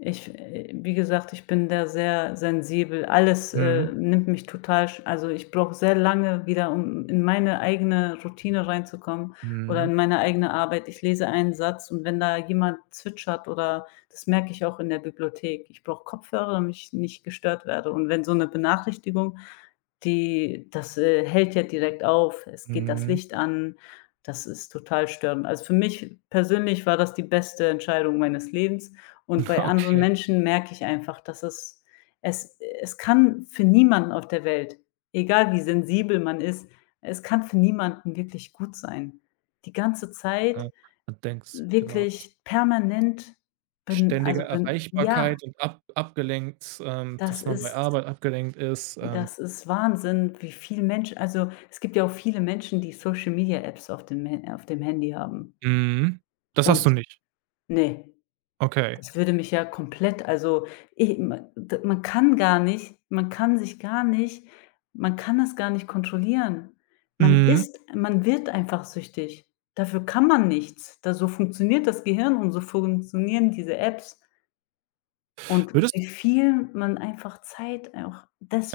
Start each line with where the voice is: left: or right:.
left: Ich äh, wie gesagt, ich bin da sehr sensibel. Alles, äh,
right: Mhm.
left: nimmt mich total sch also, ich brauche sehr lange wieder, um in meine eigene Routine reinzukommen oder
right: Mhm.
left: in meine eigene Arbeit. Ich lese einen Satz und wenn da jemand zwitschert oder das merke ich auch in der Bibliothek, ich brauche Kopfhörer, damit ich nicht gestört werde. Und wenn so 'ne Benachrichtigung, die das, äh, hält ja direkt auf, es geht das
right: Mhm.
left: Licht an, das ist total störend. Also, für mich persönlich war das die beste Entscheidung meines Lebens und bei anderen
right: Okay.
left: Menschen merke ich einfach, dass es es es kann für niemanden auf der Welt, egal wie sensibel man ist, es kann für niemanden wirklich gut sein. Die ganze Zeit
right: Ja, man denkt's, genau. Was ist
left: wirklich permanent ben
right: ständige
left: also, ben ja.
right: Erreichbarkeit und ab abgelenkt ähm,
left: Das
right: dass man bei
left: ist
right: Arbeit abgelenkt ist, ähm
left: das ist Wahnsinn, wie viel Mensch also, es gibt ja auch viele Menschen, die Social-Media-Apps auf dem Ha auf dem Handy haben.
right: Mhm. Das hast
left: Und
right: du nicht?
left: ne,
right: Okay.
left: das würde mich ja komplett, also, i m d man kann gar nicht man kann sich gar nicht man kann das gar nicht kontrollieren. Man
right: Mhm.
left: ist man wird einfach süchtig. Dafür kann man nichts. Da so funktioniert das Gehirn und so funktionieren diese Apps. Und
right: Würdest
left: wie viel man einfach Zeit auch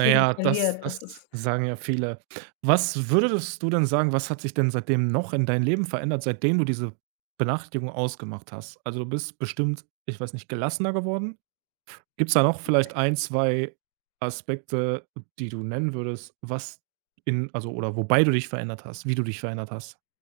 right: Ja, ja, das
left: verliert, das
right: das
left: ist
right: sagen ja viele. Was würdest du denn sagen, was hat sich denn seitdem noch in dein Leben verändert, seitdem du diese Benachrichtigung ausgemacht hast? Also, du bist bestimmt, ich weiß nicht, gelassener geworden. Gibt's da noch vielleicht 1, 2 Aspekte, die du nennen würdest, was in also, oder wobei du dich verändert hast, wie du dich verändert hast?